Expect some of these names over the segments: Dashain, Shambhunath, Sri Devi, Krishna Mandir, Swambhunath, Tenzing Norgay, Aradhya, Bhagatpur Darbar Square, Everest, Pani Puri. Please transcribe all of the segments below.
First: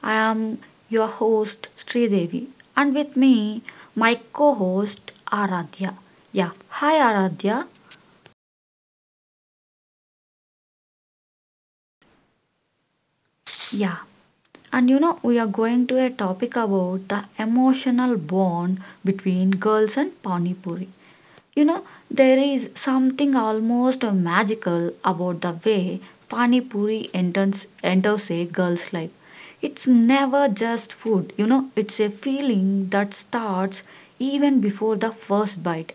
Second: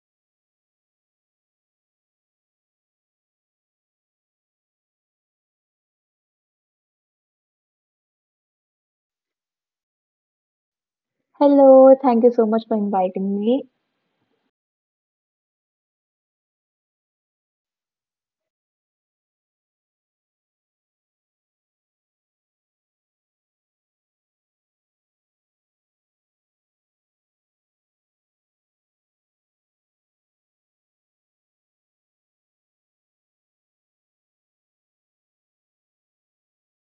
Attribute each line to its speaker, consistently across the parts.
Speaker 1: I am your host Sri Devi and with me my co-host Aradhya. Yeah, hi Aradhya.
Speaker 2: Hello, thank you so much for inviting me.
Speaker 1: Yeah. And you know we are going to a topic about the emotional bond between girls and Pani Puri. You know, there is something almost magical about the way Pani Puri enters a girl's life. It's never just food, it's a feeling that starts even before the first bite.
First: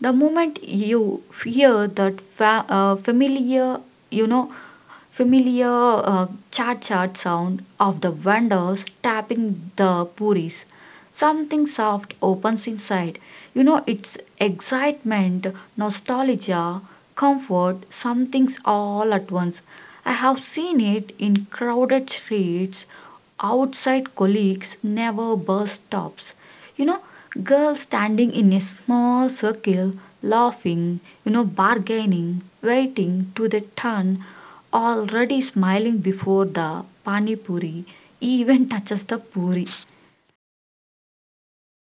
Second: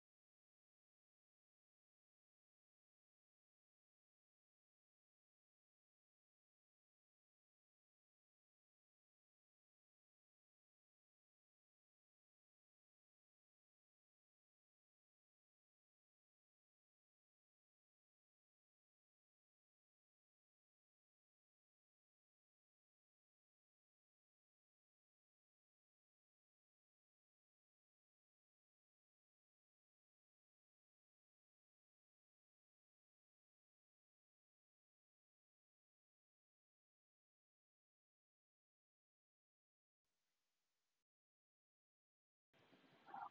Speaker 1: The moment you hear that you know, familiar chat chat sound of the vendors tapping the puris. Something soft opens inside. It's excitement, nostalgia, comfort, something's all at once. I have seen it in crowded streets, outside colleagues, never bus stops. You know, Girls standing in a small circle, laughing, bargaining, waiting to their turn already smiling before the pani puri even touches the puri.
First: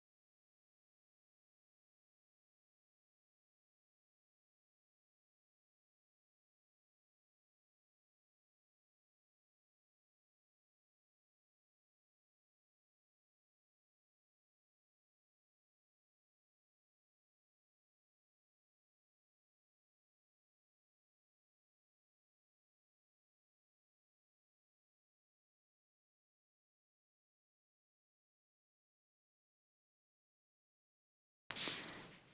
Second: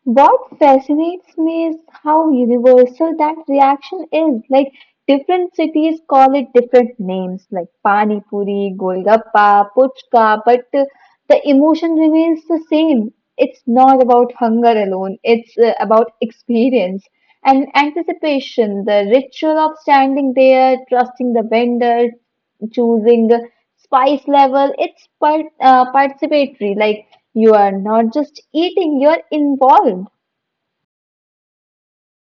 Speaker 2: What fascinates me is how universal that reaction is. Like different cities call it different names, like Pani Puri, Golgappa, Puchka, but the emotion remains the same. It's not about hunger alone, it's about experience and anticipation, the ritual of standing there, trusting the vendor, choosing the spice level it's part, participatory like you are not just eating, you're involved.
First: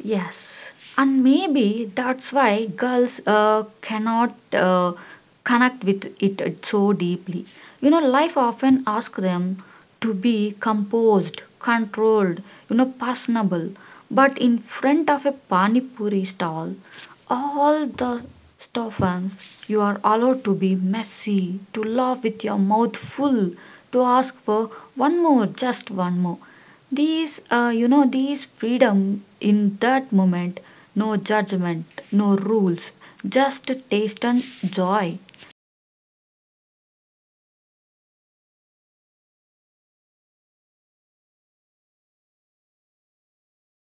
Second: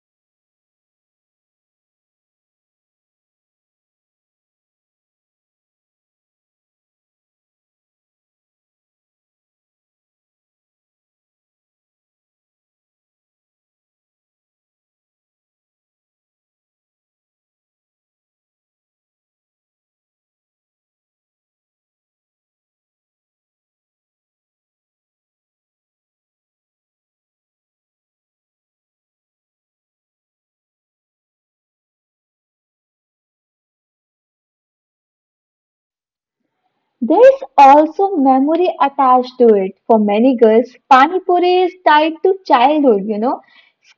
Speaker 1: Yes, and maybe that's why girls cannot connect with it so deeply. Life often asks them to be composed, controlled, personable. But in front of a pani puri stall, all the stuffings you are allowed to be messy, to laugh with your mouth full, to ask for one more, just one more. These freedom in that moment, no judgment, no rules, just taste and joy.
Speaker 2: There's also memory attached to it. For many girls, Pani Puri is tied to childhood, you know,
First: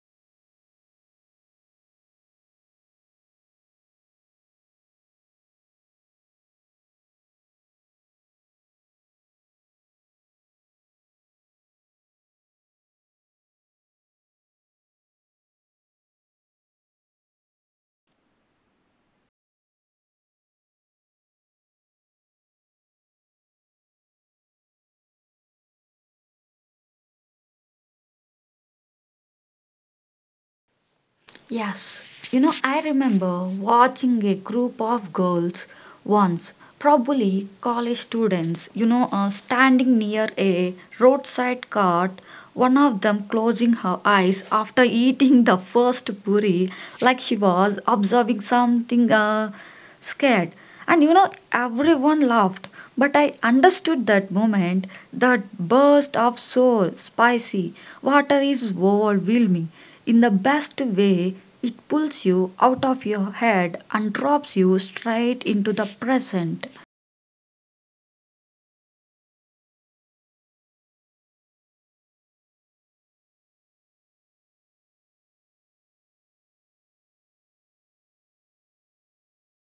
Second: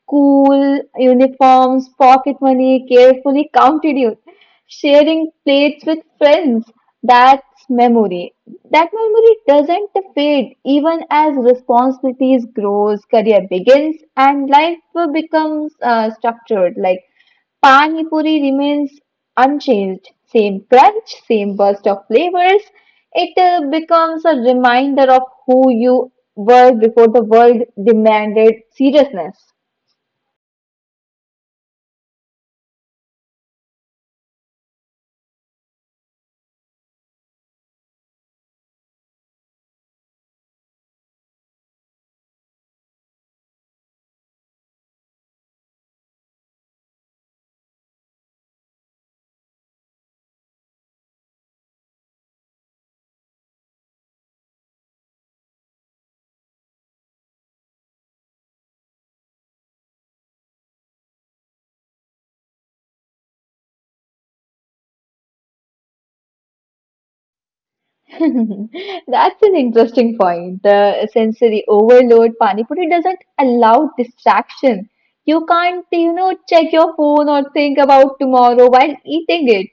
Speaker 2: school, uniforms, pocket money, carefully counted you, sharing plates with friends. That's memory. That memory doesn't fade even as responsibilities grows, career begins, and life becomes structured. Like Pani Puri remains unchanged. Same crunch, same burst of flavors. It becomes a reminder of who you were before the world demanded seriousness.
Speaker 1: Yes. I remember watching a group of girls once, probably college students, standing near a roadside cart, one of them closing her eyes after eating the first puri, like she was observing something scared. And everyone laughed. But I understood that moment, that burst of soul, spicy, water is overwhelming. In the best way, it pulls you out of your head and drops you straight into the present.
Speaker 2: That's an interesting point. The sensory overload pani puri doesn't allow distraction. You can't, you know, check your phone or think about tomorrow while eating it.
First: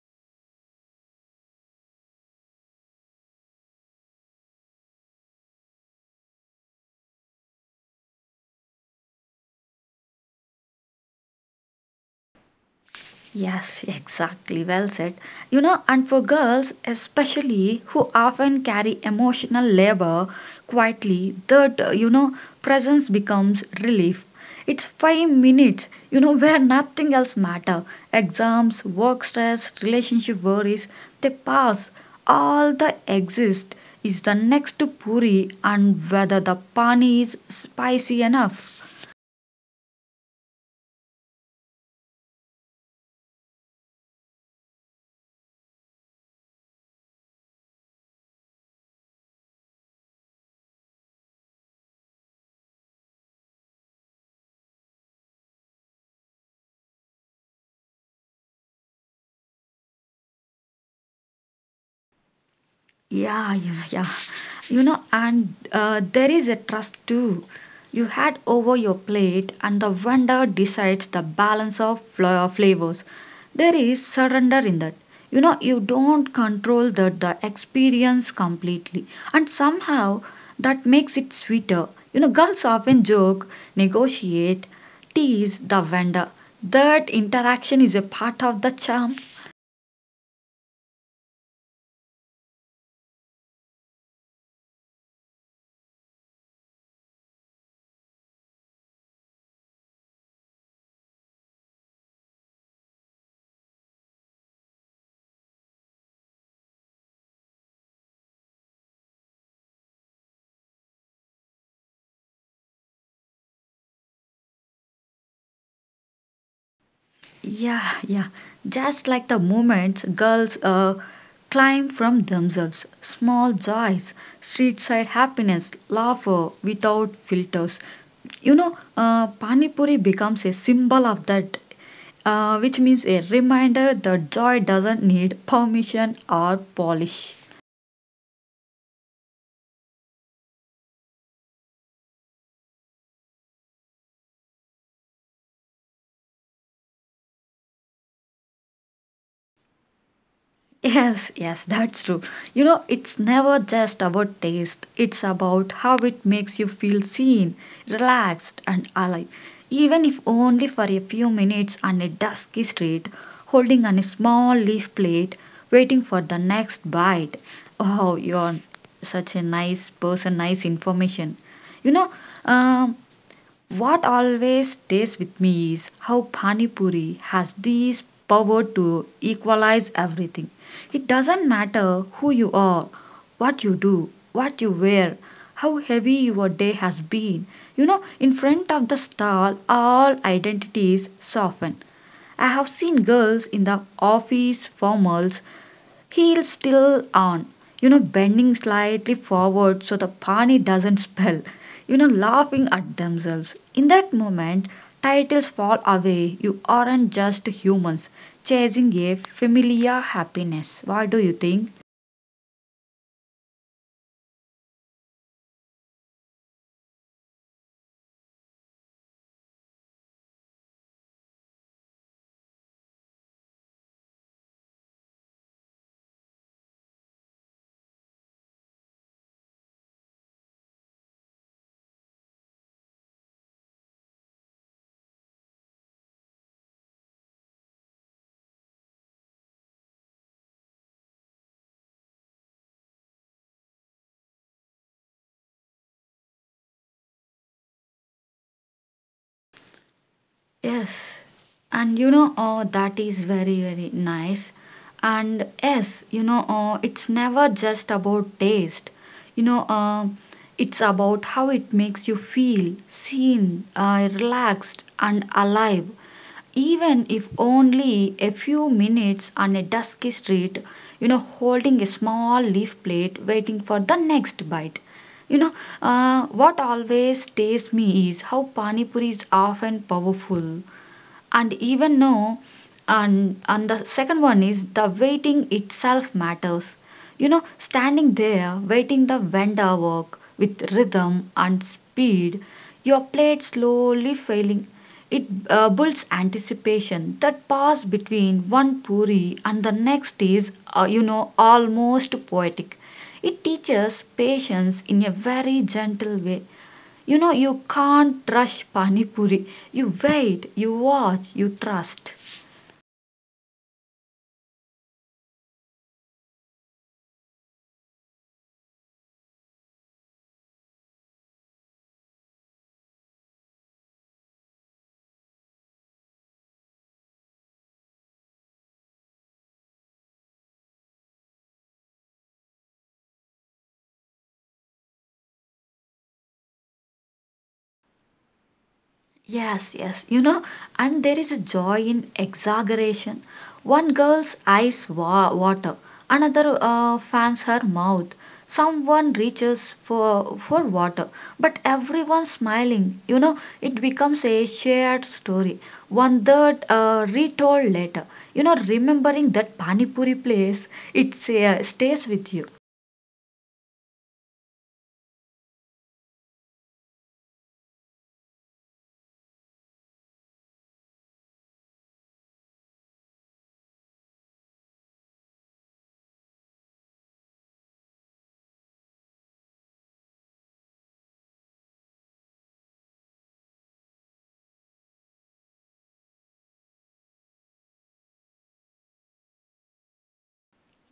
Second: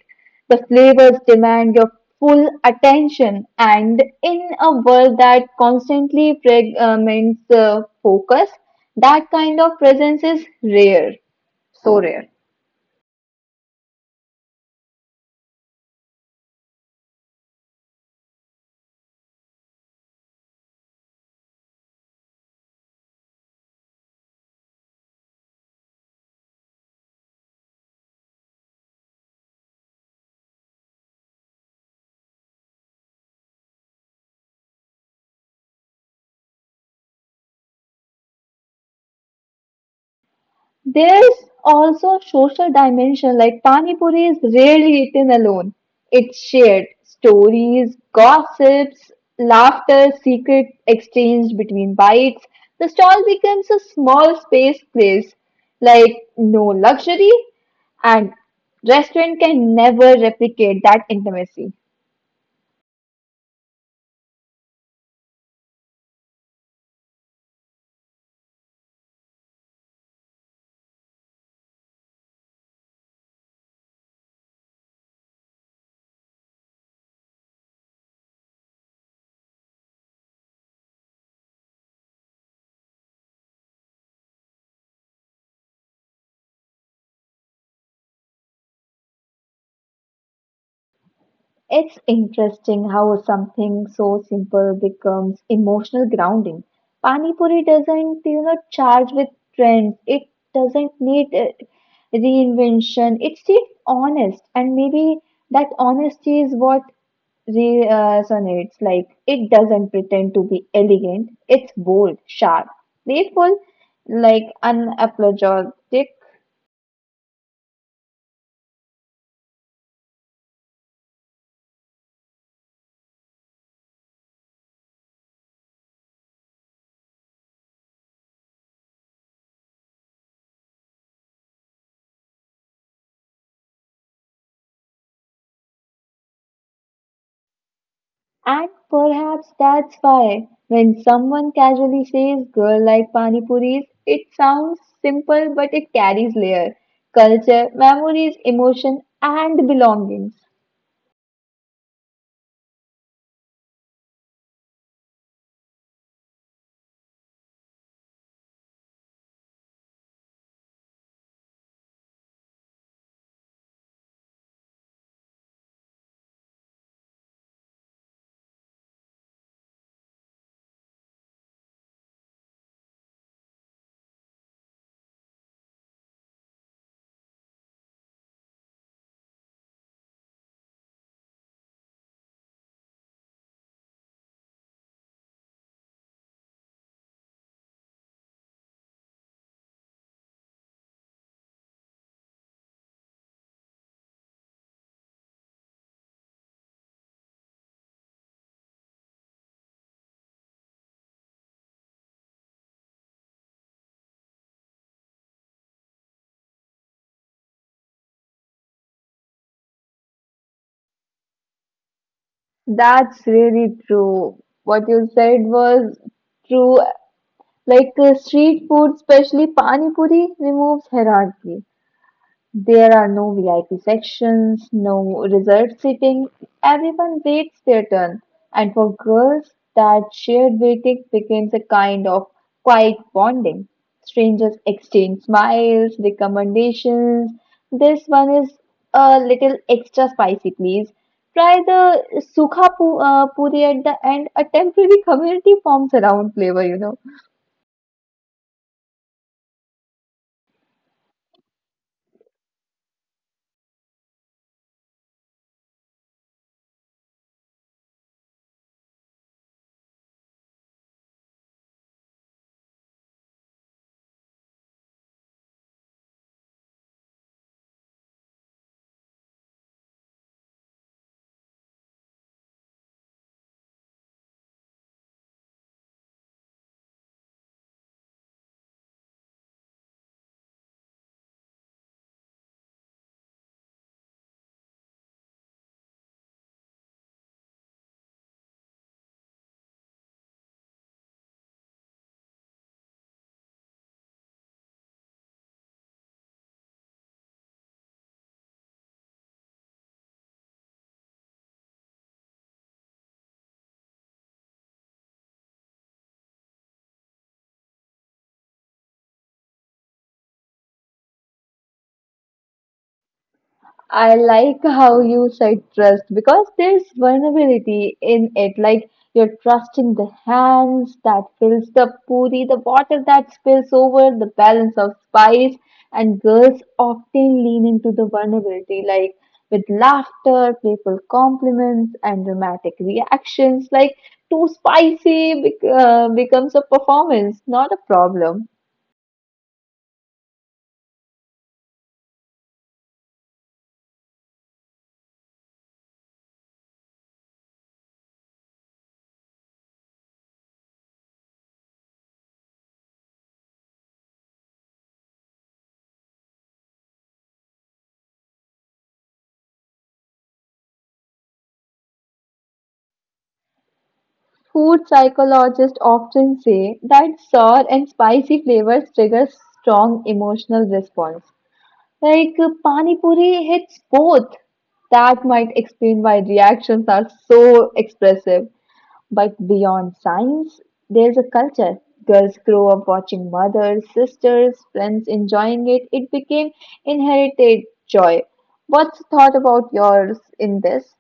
Speaker 2: The flavors demand your full attention, and in a world that constantly fragments focus, that kind of presence is rare, so rare.
Speaker 1: Yes, exactly. Well said. And for girls especially who often carry emotional labor quietly, presence becomes relief. It's 5 minutes, where nothing else matter. Exams, work stress, relationship worries, they pass. All that exists is the next puri and whether the pani is spicy enough.
Speaker 2: There's also social dimension like Pani Puri is rarely eaten alone. It's shared stories, gossips, laughter, secret exchanged between bites. The stall becomes a small space place, like no luxury, and restaurant can never replicate that intimacy.
Speaker 1: Yeah, yeah, yeah. And there is a trust too. You had over your plate, and the vendor decides the balance of flavors. There is surrender in that. You don't control the experience completely, and somehow that makes it sweeter. Girls often joke, negotiate, tease the vendor. That interaction is a part of the charm.
Speaker 2: It's interesting how something so simple becomes emotional grounding. Pani Puri doesn't, you know, charge with trends. It doesn't need reinvention. It stays honest, and maybe that honesty is what resonates. Like it doesn't pretend to be elegant. It's bold, sharp, playful, like unapologetic.
Speaker 1: Yeah, yeah. Just like the moments girls climb from themselves, small joys, street side happiness, laughter without filters. Pani Puri becomes a symbol of that, which means a reminder that joy doesn't need permission or polish.
Speaker 2: And perhaps that's why, when someone casually says girl like pani puris, it sounds simple but it carries layer, culture, memories, emotion, and belongings.
Speaker 1: Yes, yes, that's true. It's never just about taste, it's about how it makes you feel seen, relaxed, and alive. Even if only for a few minutes on a dusky street, holding on a small leaf plate, waiting for the next bite. Oh, you're such a nice person, nice information. You know, um, what always stays with me is how Pani Puri has this power to equalize everything. It doesn't matter who you are, what you do, what you wear, how heavy your day has been. In front of the stall, all identities soften. I have seen girls in the office formals. Heels still on, bending slightly forward so the Pani doesn't spill, laughing at themselves. In that moment, titles fall away. You aren't just humans chasing a familiar happiness. What do you think?
Speaker 2: That's really true. What you said was true. Like street food, especially pani puri, removes hierarchy. There are no VIP sections, no reserved seating. Everyone waits their turn. And for girls, that shared waiting becomes a kind of quiet bonding. Strangers exchange smiles, recommendations. This one is a little extra spicy, please. Try the puri at the end. A temporary community forms around flavor, you know.
Speaker 1: Yes, and oh, that is very, very nice. And yes, oh, it's never just about taste. You know, uh, it's about how it makes you feel seen, relaxed, and alive. Even if only a few minutes on a dusky street, holding a small leaf plate, waiting for the next bite. You know, what always stays me is how Pani Puri is often powerful and even know, and the second one is the waiting itself matters standing there waiting the vendor work with rhythm and speed your plate slowly filling it builds anticipation. That pause between one puri and the next is almost poetic. It teaches patience in a very gentle way. You can't rush Pani Puri. You wait, you watch, you trust.
Speaker 2: I like how you said trust because there's vulnerability in it. Like you're trusting the hands that fills the puri, the water that spills over, the balance of spice, and girls often lean into the vulnerability, like with laughter, playful compliments, and dramatic reactions. Like too spicy becomes a performance, not a problem.
Speaker 1: Yes, yes, and there is a joy in exaggeration. One girl's eyes water, another fans her mouth. Someone reaches for water, but everyone smiling. It becomes a shared story, one that retold later. Remembering that Pani Puri place, it stays with you.
Speaker 2: Food psychologists often say that sour and spicy flavors trigger strong emotional response. Like pani puri hits both. That might explain why reactions are so expressive. But beyond science, there's a culture. Girls grow up watching mothers, sisters, friends enjoying it. It became inherited joy. What's thought about yours in this?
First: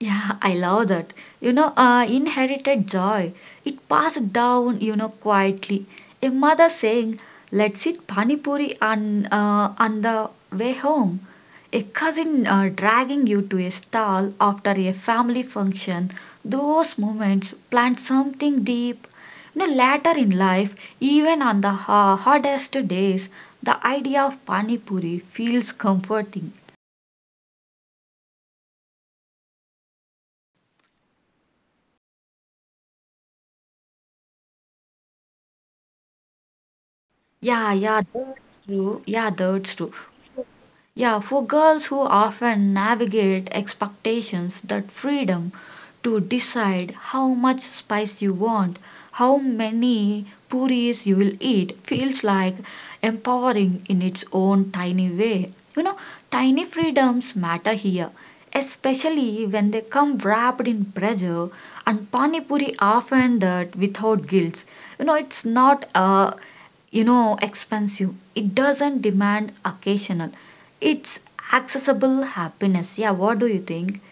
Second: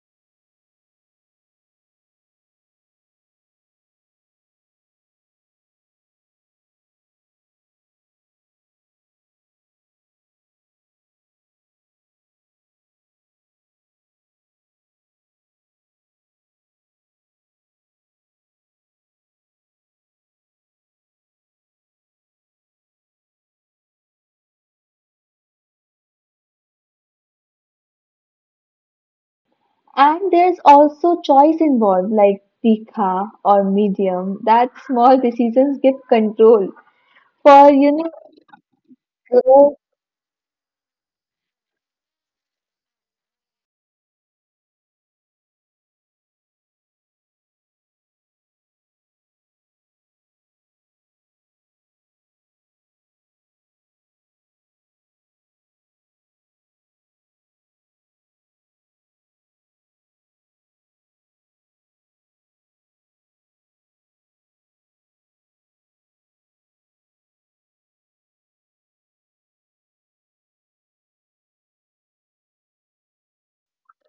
Speaker 1: Yeah, I love that. Inherited joy. It passed down, quietly. A mother saying, "Let's eat pani puri on the way home." A cousin dragging you to a stall after a family function. Those moments plant something deep. Later in life, even on the hardest days, the idea of pani puri feels comforting.
Speaker 2: And there's also choice involved, like tikha or medium, that small decisions give control. For
Speaker 1: Yeah,
Speaker 2: you
Speaker 1: yeah,
Speaker 2: know,
Speaker 1: that's true. Yeah,
Speaker 2: growth,
Speaker 1: that's true. Yeah, for girls who often navigate expectations that freedom to decide how much spice you want, how many puris you will eat feels like empowering in its own tiny way. Tiny freedoms matter here, especially when they come wrapped in pressure and pani puri often that without guilt. It's not a expensive. It doesn't demand occasional. It's accessible happiness. Yeah, what do you think?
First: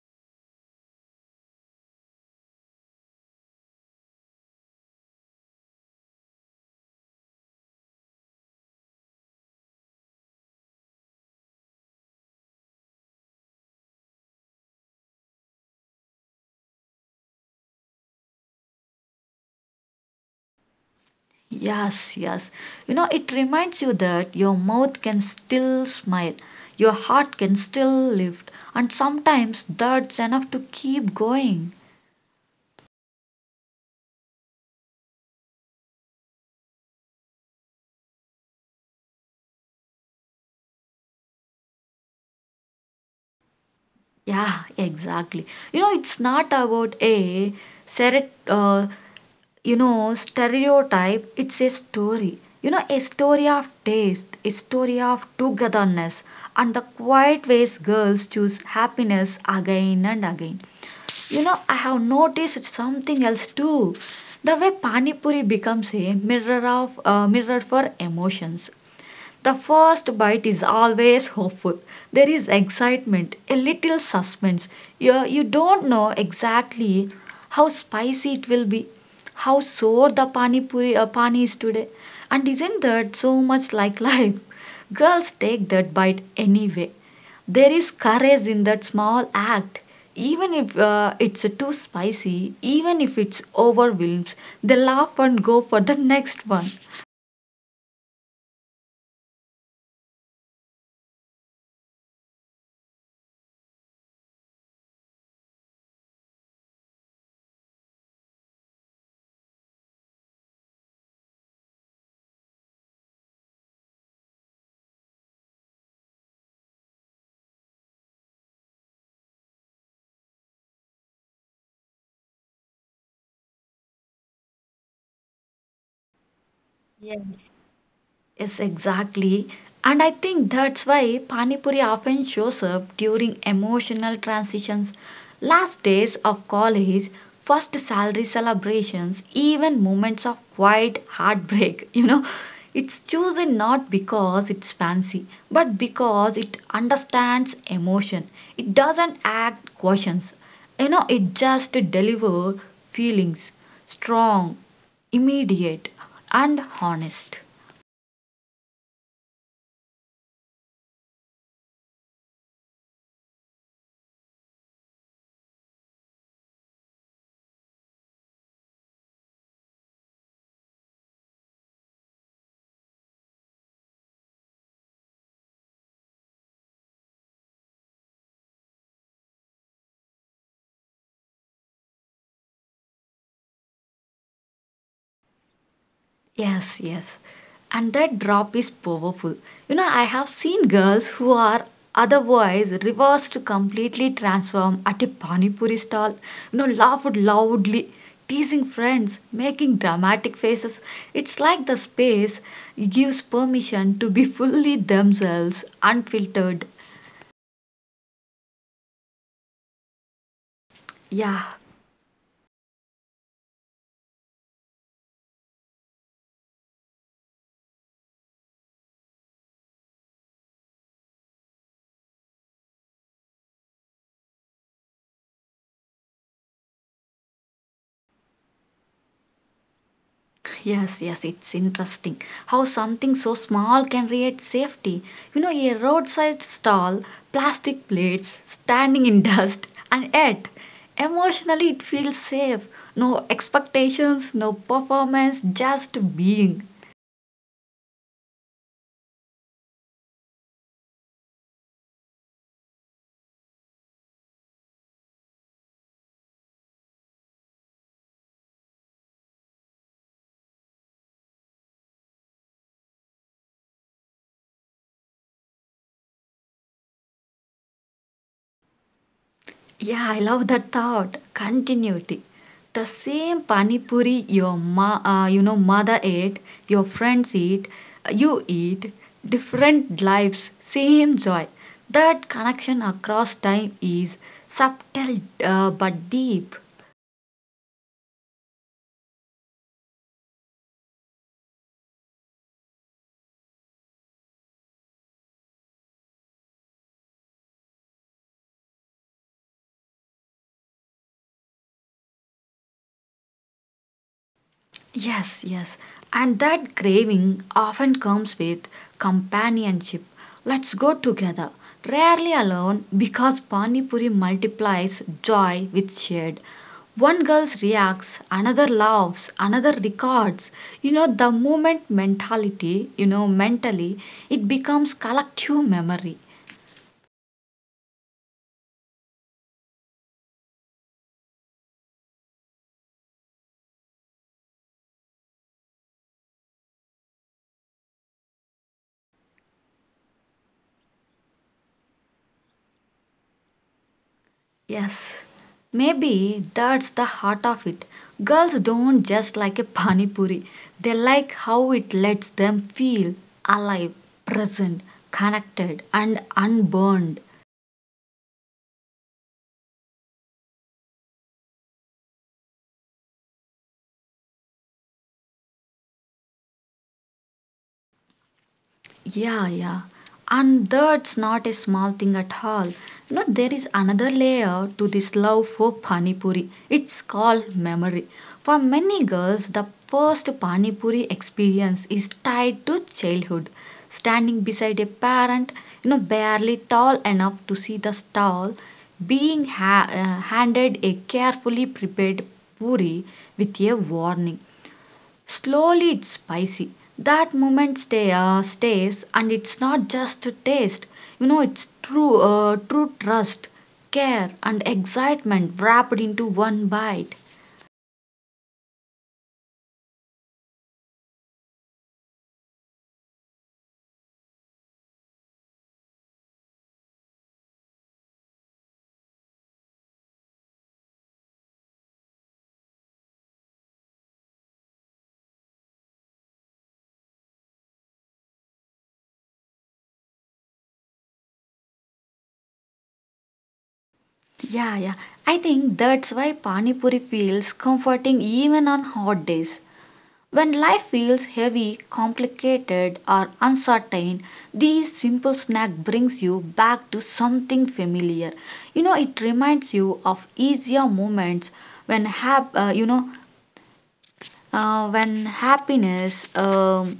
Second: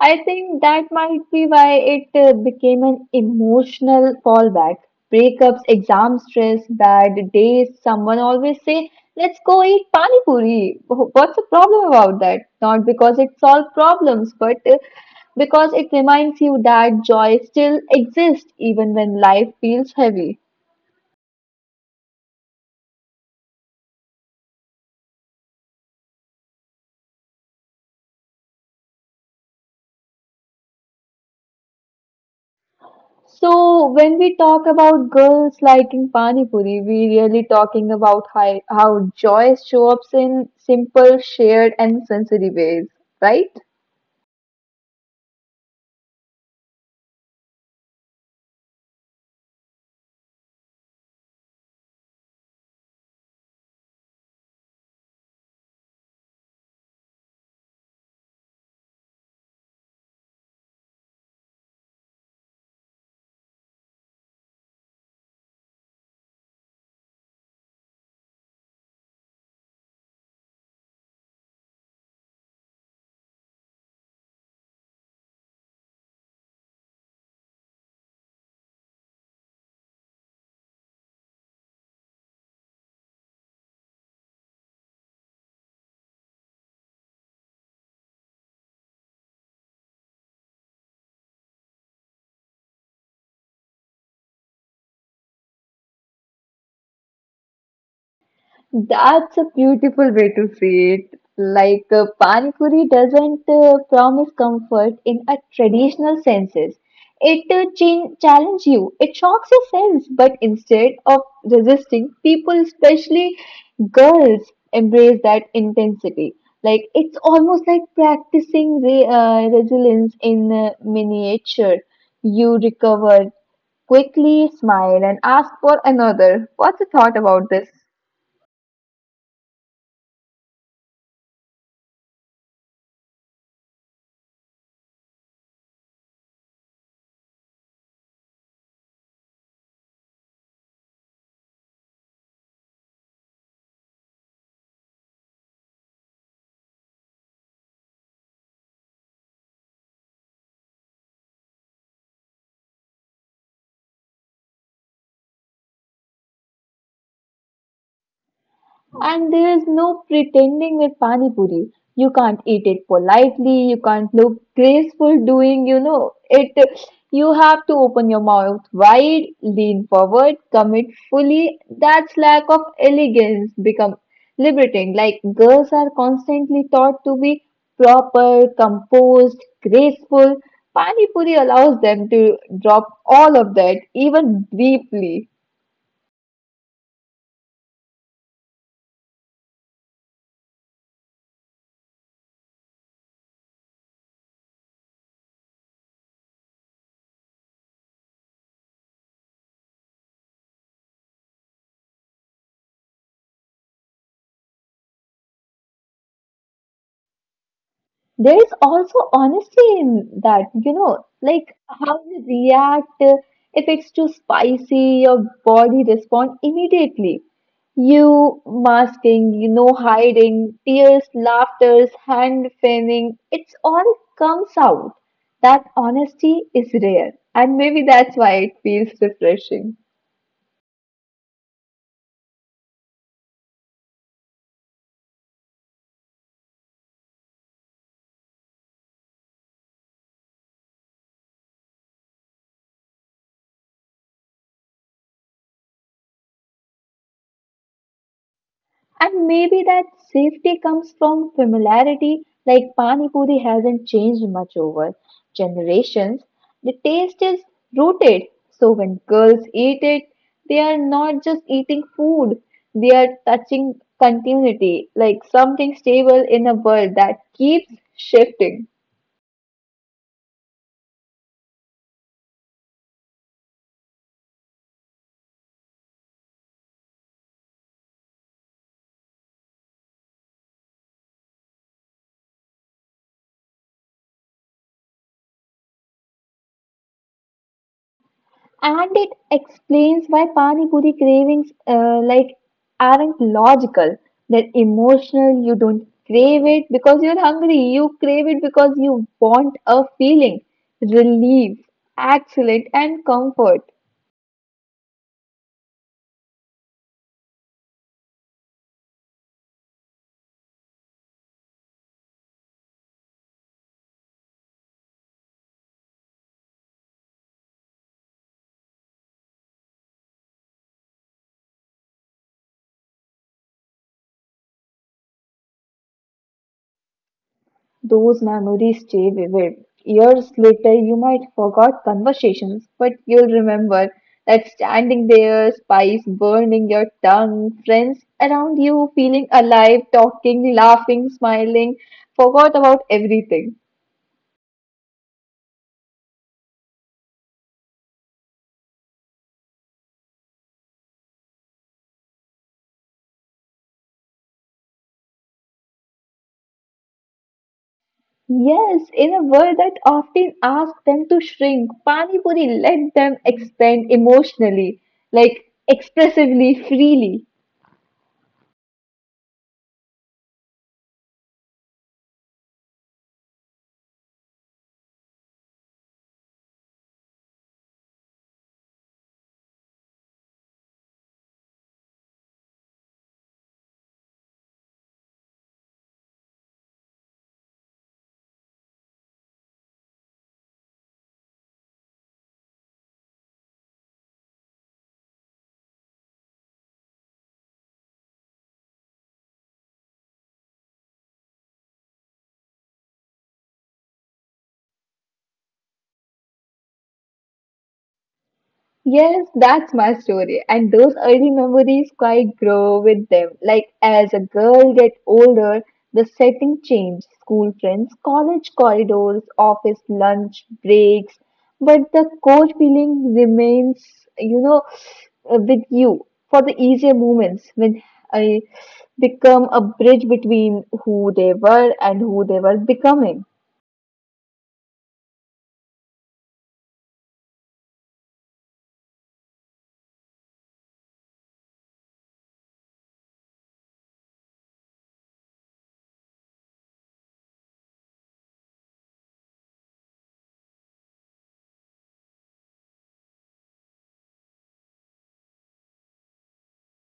Speaker 2: I think that might be why it became an emotional fallback. Breakups, exam stress, bad days. Someone always say, "Let's go eat pani puri." What's the problem about that? Not because it solves problems, but because it reminds you that joy still exists even when life feels heavy.
Speaker 1: Yes, yes, it reminds you that your mouth can still smile, your heart can still lift, and sometimes that's enough to keep going.
Speaker 2: So when we talk about girls liking pani puri, we really talking about how joy shows up in simple, shared, and sensory ways, right?
Speaker 1: Yeah, exactly, it's not about a seret- uh, stereotype, it's a story. A story of taste, a story of togetherness, and the quiet ways girls choose happiness again and again. I have noticed something else too. The way Pani Puri becomes a mirror of mirror for emotions. The first bite is always hopeful. There is excitement, a little suspense. You don't know exactly how spicy it will be, how sour the pani is today. And isn't that so much like life? Girls take that bite anyway. There is courage in that small act. Even if it's too spicy, even if it's overwhelms, they laugh and go for the next one.
Speaker 2: That's a beautiful way to see it. Like Pani Puri doesn't promise comfort in a traditional senses. It challenges you. It shocks your sense. But instead of resisting, people, especially girls, embrace that intensity. Like it's almost like practicing resilience in miniature. You recover quickly, smile, and ask for another. What's your thought about this?
Speaker 1: Yes, exactly. And I think that's why Pani Puri often shows up during emotional transitions, last days of college, first salary celebrations, even moments of quiet heartbreak. It's chosen not because it's fancy, but because it understands emotion. It doesn't act questions. It just delivers feelings strong, immediate, and honest.
Speaker 2: And there is no pretending with Pani Puri. You can't eat it politely, you can't look graceful doing, you know, it. You have to open your mouth wide, lean forward, commit fully. That's lack of elegance become liberating. Like girls are constantly taught to be proper, composed, graceful. Pani Puri allows them to drop all of that, even deeply.
Speaker 1: Yes, yes. And that drop is powerful. I have seen girls who are otherwise reversed completely transform at a pani puri stall, laughed loudly, teasing friends, making dramatic faces. It's like the space gives permission to be fully themselves, unfiltered.
Speaker 2: There is also honesty in that, you know,
Speaker 1: Yeah.
Speaker 2: like how you react if it's too spicy, your body responds immediately. You masking, you know, hiding, tears, laughters, hand fanning, it's all comes out. That honesty is rare, and maybe that's why it feels refreshing.
Speaker 1: Yes, yes, it's interesting how something so small can create safety. A roadside stall, plastic plates, standing in dust, and yet emotionally it feels safe. No expectations, no performance, just being.
Speaker 2: And maybe that safety comes from familiarity, like Pani Puri hasn't changed much over generations. The taste is rooted, so when girls eat it, they are not just eating food, they are touching continuity, like something stable in a world that keeps shifting.
Speaker 1: Yeah, I love that thought. Continuity. The same pani puri your mother ate, your friends eat, you eat, different lives, same joy. That connection across time is subtle but deep.
Speaker 2: And it explains why Pani Puri cravings like aren't logical. They're emotional. You don't crave it because you're hungry. You crave it because you want a feeling, relief, excellent, and comfort.
Speaker 1: Yes, yes. And that craving often comes with companionship. Let's go together. Rarely alone because Pani Puri multiplies joy with shared. One girl reacts, another laughs, another records. The movement mentality, mentally, it becomes collective memory.
Speaker 2: Those memories stay vivid. Years later, you might forget conversations, but you'll remember that standing there, spice burning your tongue, friends around you feeling alive, talking, laughing, smiling, forgot about everything.
Speaker 1: Yes, maybe that's the heart of it. Girls don't just like a pani puri. They like how it lets them feel alive, present, connected and unburned.
Speaker 2: Yes, in a world that often asks them to shrink, Pani Puri let them expand emotionally, like expressively, freely.
Speaker 1: Yeah, yeah. And that's not a small thing at all. No, there is another layer to this love for Pani Puri. It's called memory. For many girls, the first Pani Puri experience is tied to childhood. Standing beside a parent, barely tall enough to see the stall, being handed a carefully prepared puri with a warning, "Slowly, it's spicy." That moment stays, and it's not just a taste. You know, it's true trust, care, and excitement wrapped into one bite.
Speaker 2: Yes, that's my story. And those early memories quite grow with them. Like as a girl get older, the setting changed. School friends, college corridors, office lunch breaks, but the core feeling remains, you know, with you for the easier moments when I become a bridge between who they were and who they were becoming.
Speaker 1: Yeah, yeah. I think that's why Pani Puri feels comforting even on hot days. When life feels heavy, complicated, or uncertain, this simple snack brings you back to something familiar. It reminds you of easier moments when hap- uh, you know when happiness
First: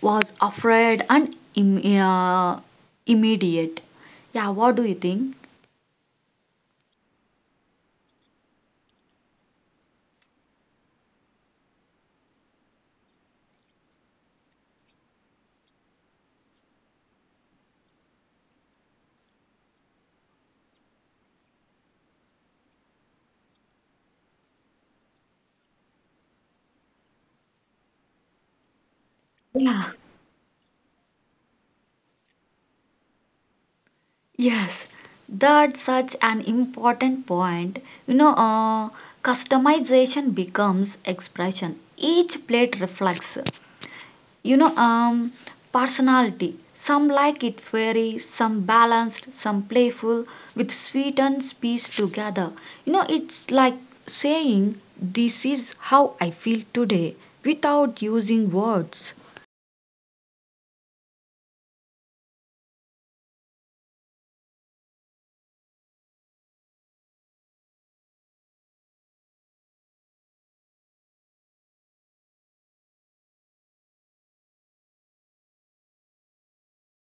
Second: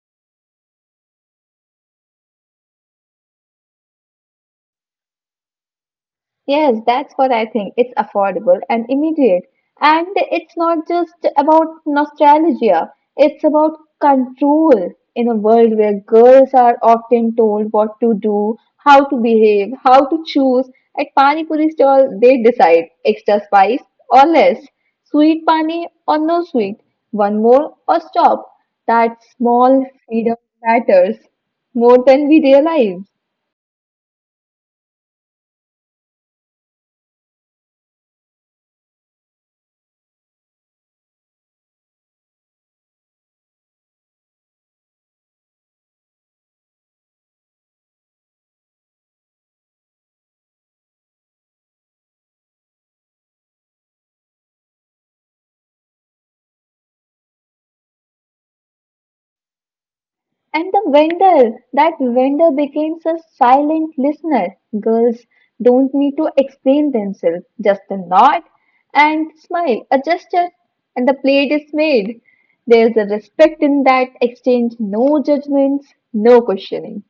Speaker 1: was afraid and immediate. Yeah, what do you think?
Speaker 2: Yes, that's what I think. It's affordable and immediate. And it's not just about nostalgia, it's about control in a world where girls are often told what to do, how to behave, how to choose. At Pani Puri stall, they decide extra spice or less, sweet pani or no sweet, one more or stop. That small
Speaker 1: Yeah.
Speaker 2: freedom matters more than we realize.
Speaker 1: Yes, that's such an important point. You know, uh, Customization becomes expression. Each plate reflects, you know, um, personality. Some like it fairy, some balanced, some playful, with sweet and spice together. It's like saying, "This is how I feel today," without using words.
Speaker 2: And the vendor, that vendor becomes a silent listener. Girls don't need to explain themselves, just a nod and smile, a gesture, and the plate is made. There's a respect in that exchange, no judgments, no questioning.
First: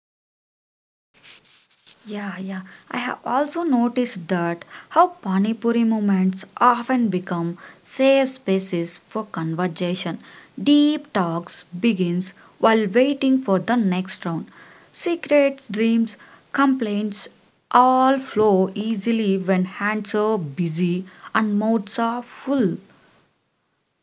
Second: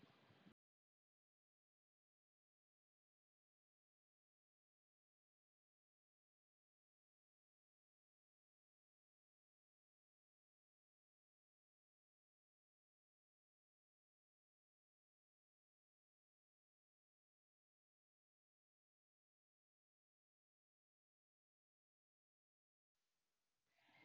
Speaker 1: Yeah, yeah. I have also noticed that how Panipuri movements often become safe spaces for conversation. Deep talks begins while waiting for the next round. Secrets, dreams, complaints all flow easily when hands are busy and mouths are full.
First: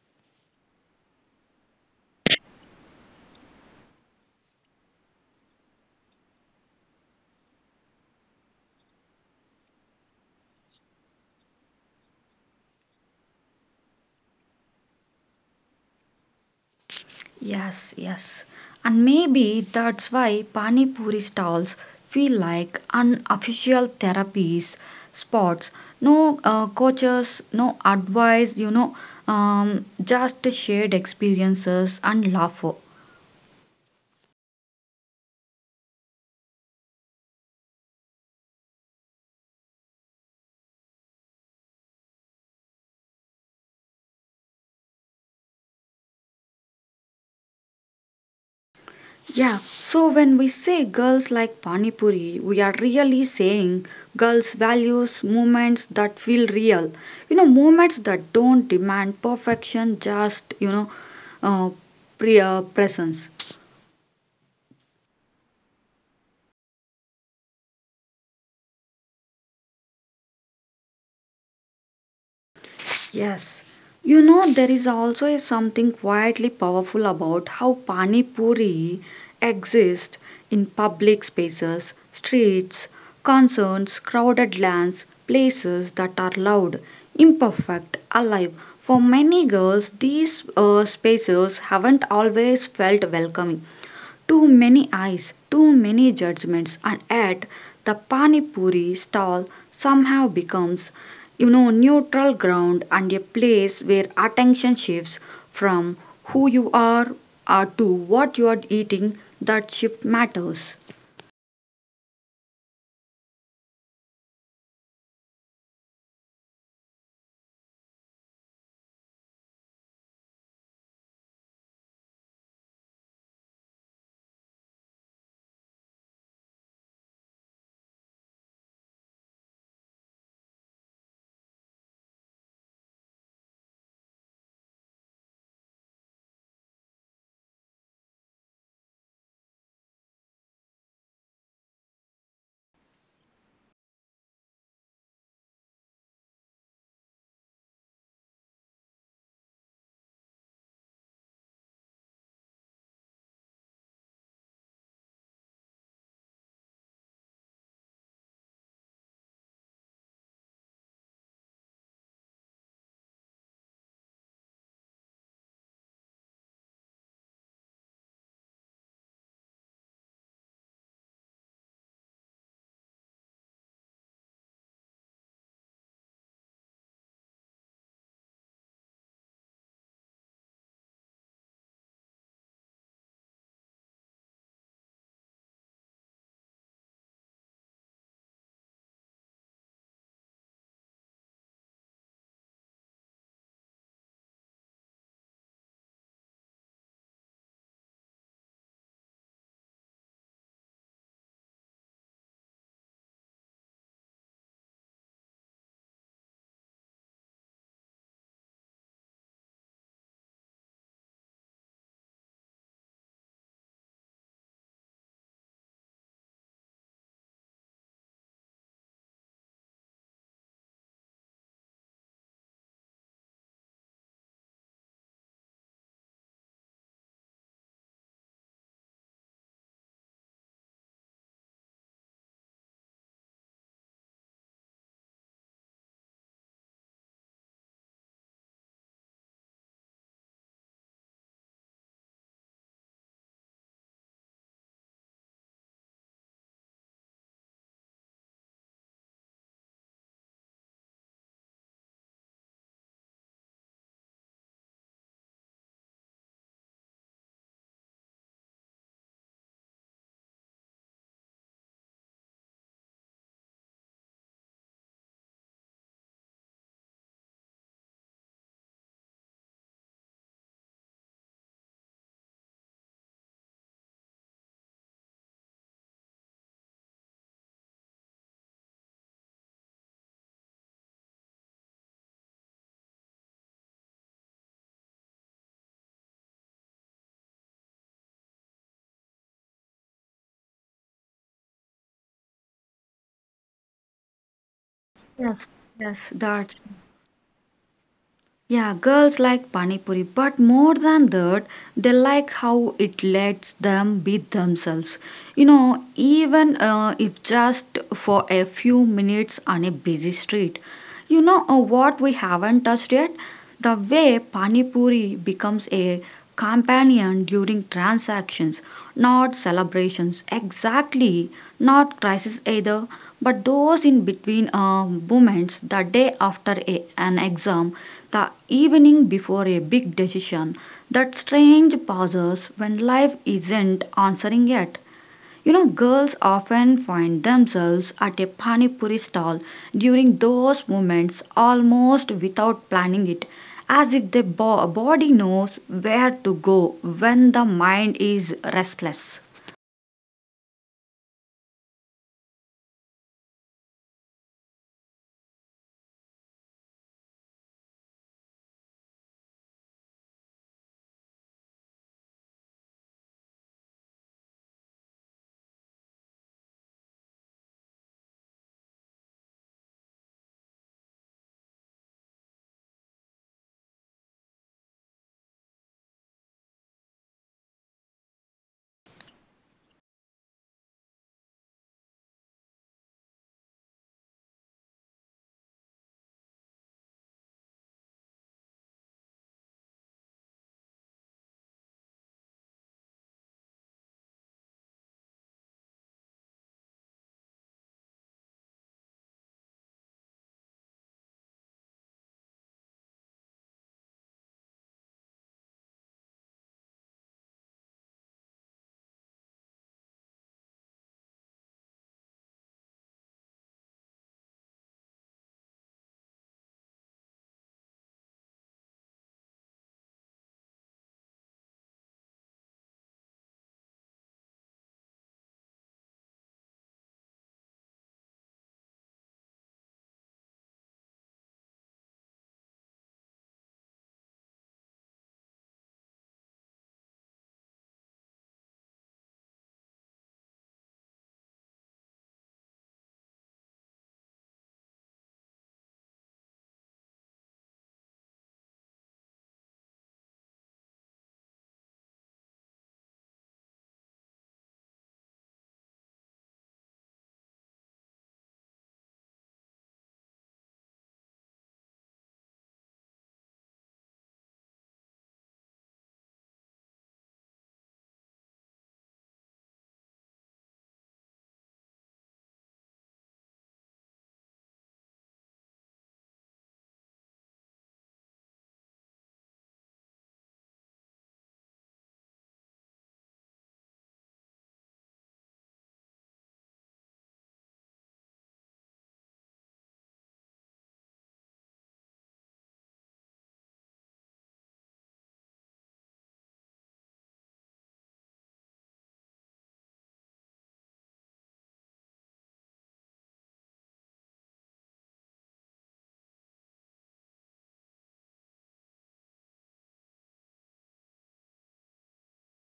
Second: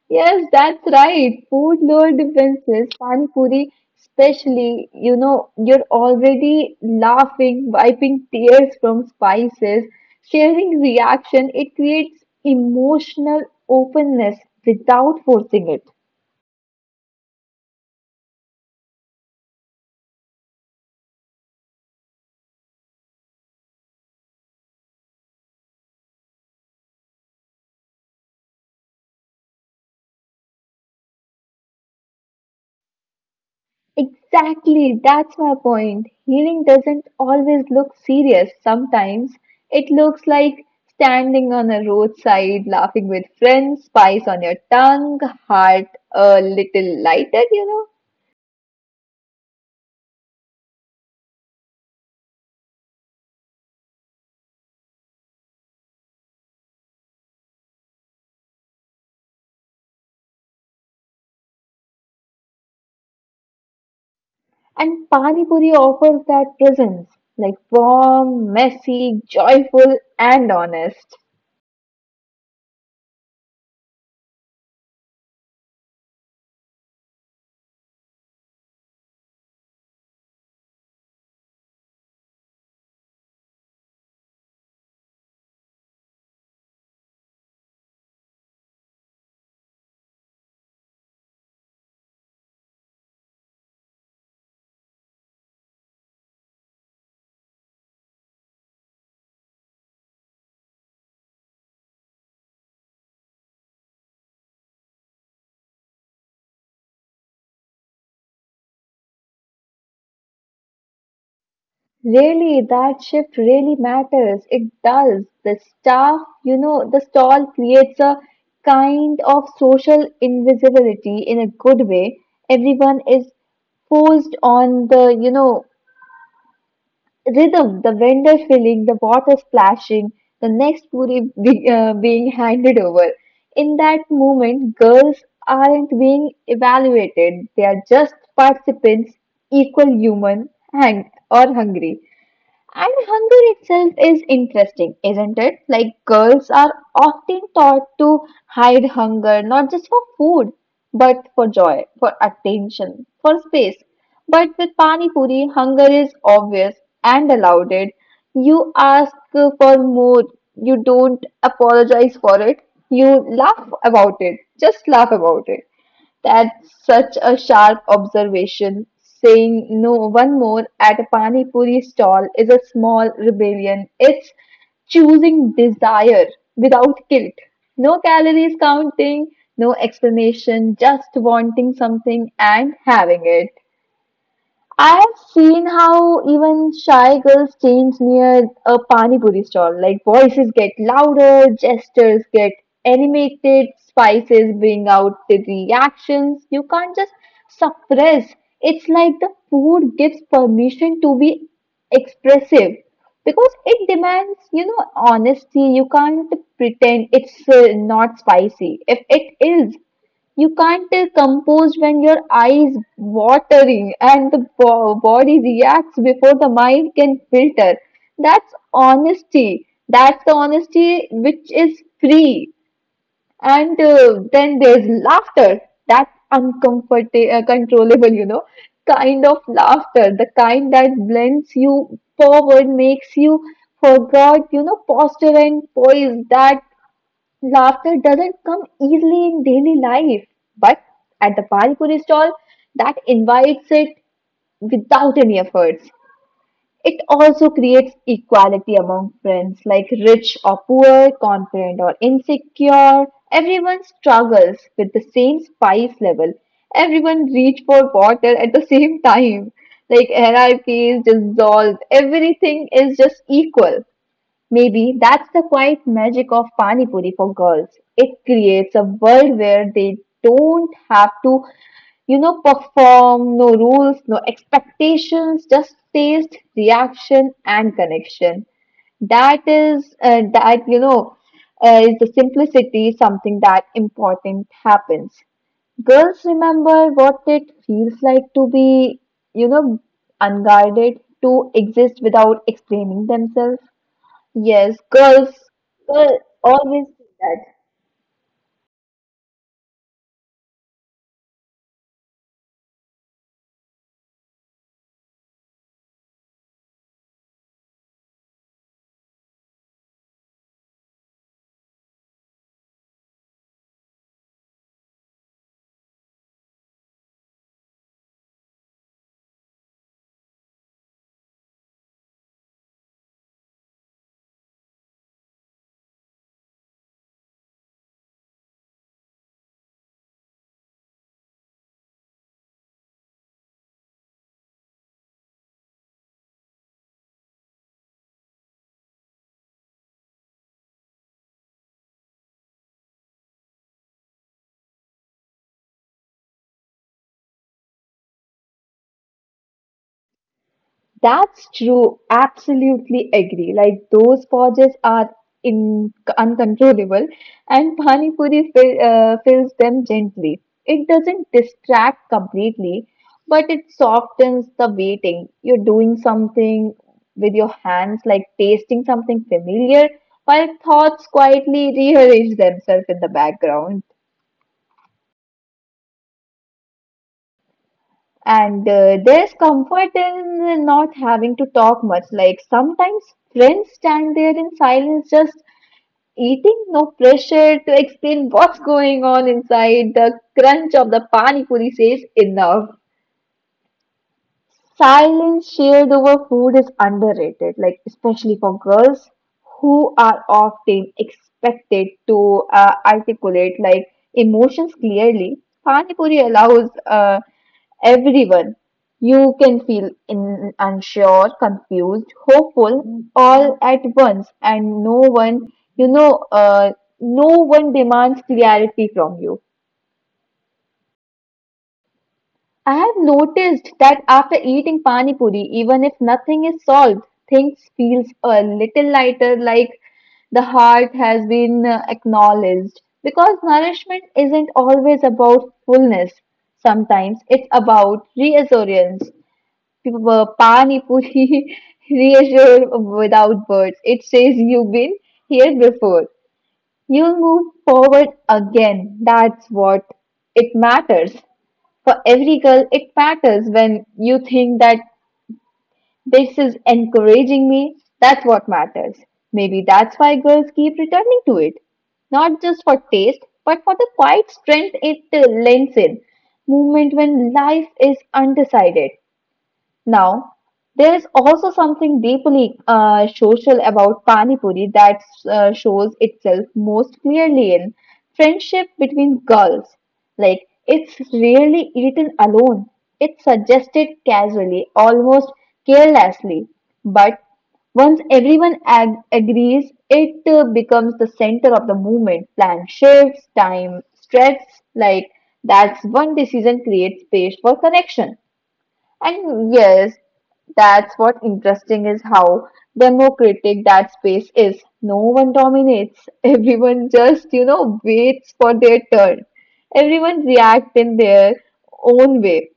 Speaker 2: Yes, that's right. Food lure defenses, Pani Puri especially, you know, you're already laughing, wiping tears from spices, sharing reaction. It creates emotional openness without forcing it.
Speaker 1: Yes, yes. And maybe that's why Pani Puri stalls feel like unofficial therapies spots. No coaches, no advice, just shared experiences and laughter.
Speaker 2: Exactly, that's my point. Healing doesn't always look serious. Sometimes it looks like standing on a roadside, laughing with friends, spice on your tongue, heart a little lighter, you know.
Speaker 1: Yeah, so when we say girls like Pani Puri, we are really saying girls' values, movements that feel real. Movements that don't demand perfection, just, uh, presence.
Speaker 2: And Pani Puri offers that presence, like warm, messy, joyful, and honest.
Speaker 1: Yes. There is also a something quietly powerful about how Pani Puri exists in public spaces, streets, concerts, crowded lands, places that are loud, imperfect, alive. For many girls, these spaces haven't always felt welcoming. Too many eyes, too many judgments, and yet the pani puri stall somehow becomes, neutral ground and a place where attention shifts from who you are to what you are eating. That shift matters.
Speaker 2: Really, that shift really matters. It does. The staff, you know, the stall creates a kind of social invisibility in a good way. Everyone is posed on the, you know, rhythm, the vendor filling, the water splashing, the next puri being handed over. In that moment, girls aren't being evaluated. They are just participants, equal human and or hungry. And hunger itself is interesting, isn't it? Like girls are often taught to hide hunger not just for food, but for joy, for attention, for space. But with Pani Puri, hunger is obvious and allowed. It you ask for more, you don't apologize for it, you laugh about it, just laugh about it. That's such a sharp observation. Saying no one more at a pani puri stall is a small rebellion. It's choosing desire without guilt. No calories counting, no explanation, just wanting something and having it. I have seen how even shy girls change near a Pani Puri stall. Like voices get louder, gestures get animated, spices bring out the reactions. You can't just suppress. It's like the food gives permission to be expressive because it demands, you know, honesty. You can't pretend it's not spicy. If it is, you can't compose when your eyes watering and the body reacts before the mind can filter. That's honesty. That's the honesty which is free. And then there's laughter. That's uncomfortable, controllable, you know, kind of laughter. The kind that blends you forward, makes you forgot, you know, posture and poise. That laughter doesn't come easily in daily life, but at the Panipuri stall, that invites it without any efforts. It also creates equality among friends, like rich or poor, confident or insecure. Everyone struggles with the same spice level. Everyone reach for water at the same time. Like hierarchy is dissolved. Everything is just equal. Maybe that's the quiet magic of Pani Puri for girls. It creates a world where they don't have to, you know, perform, no rules, no expectations, just taste, reaction, and connection. That is, that, you know, is the simplicity something that important happens. Girls remember what it feels like to be, you know, unguarded, to exist without explaining themselves. Yes, girls,
Speaker 1: Yes, yes.
Speaker 2: girl
Speaker 1: That's
Speaker 2: always do that.
Speaker 1: Yeah, girls like Pani Puri, but more than that, they like how it lets them be themselves. Even if just for a few minutes on a busy street. What we haven't touched yet? The way Pani Puri becomes a companion during transactions, not celebrations exactly, not crisis either, but those in between moments the day after an exam, the evening before a big decision, that strange pauses when life isn't answering yet. Girls often find themselves at a pani puri stall during those moments almost without planning it, as if their body knows where to go when the mind is restless.
Speaker 2: That's true. Absolutely agree. Like those purges are in uncontrollable, and pani puri fills them gently. It doesn't distract completely, but it softens the waiting. You're doing something with your hands, like tasting something familiar, while thoughts quietly rearrange themselves in the background. And there's comfort in not having to talk much. Like sometimes friends stand there in silence, just eating, no pressure to explain what's going on inside. The crunch of the pani puri says enough. Silence shared over food is underrated, like especially for girls who are often expected to articulate like emotions clearly. Pani Puri allows everyone. You can feel in, unsure, confused, hopeful, all at once, and no one, you know, no one demands clarity from you. I have noticed that after eating pani puri, even if nothing is solved, things feels a little lighter, like the heart has been acknowledged. Because nourishment isn't always about fullness. Sometimes it's about reassurance. Pani puri reassure without words. It says you've been here before. You'll move forward again. That's what it matters. For every girl, it matters when you think that this is encouraging me. That's what matters. Maybe that's why girls keep returning to it. Not just for taste, but for the quiet strength it lends in. Movement when life is undecided. Now, there is also something deeply social about Pani Puri that shows itself most clearly in friendship between girls. Like, it's rarely eaten alone, it's suggested casually, almost carelessly. But once everyone agrees, it becomes the center of the movement. Plan shifts, time stretches. Like, that's one decision creates space for connection. And yes, that's what interesting is how democratic that space is. No one dominates. Everyone just, you know, waits for their turn. Everyone reacts in their own way.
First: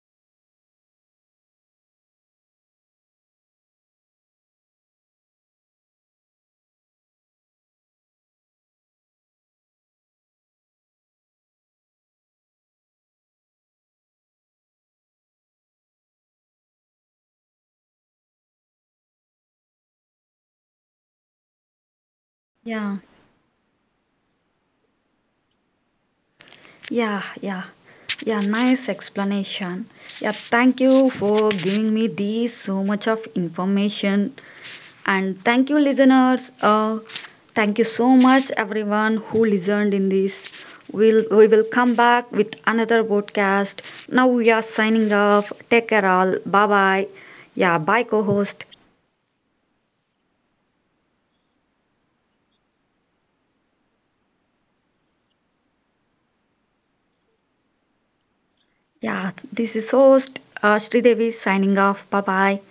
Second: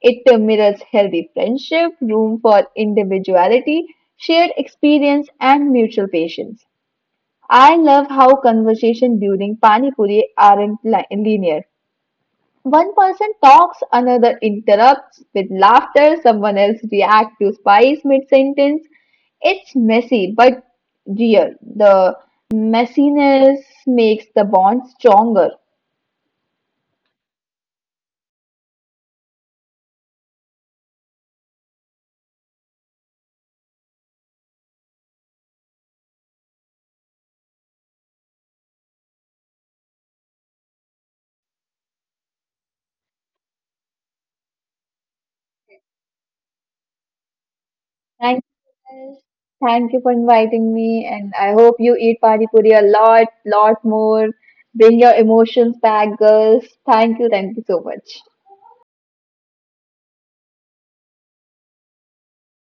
Speaker 2: It mirrors healthy friendship, room for individuality, shared experience, and mutual patience. I love how conversation during Pani Puri aren't linear. One person talks, another interrupts with laughter, someone else reacts to spice mid sentence. It's messy but real. The
Speaker 1: Yeah.
Speaker 2: messiness makes the bond stronger.
Speaker 1: Yeah, yeah, yeah, nice explanation. Yeah, thank you for giving me these so much of information. And thank you, listeners. Thank you so much, everyone who listened in this. We will come back with another podcast. Now we are signing off. Take care, all. Bye bye. Yeah, bye, co
Speaker 2: Thank
Speaker 1: host.
Speaker 2: you. Thank you for inviting me and I hope you eat pani puri a lot, lot more. Bring your emotions back, girls. Thank you so much.
Speaker 1: Yeah, this is host Sridevi signing off. Bye bye.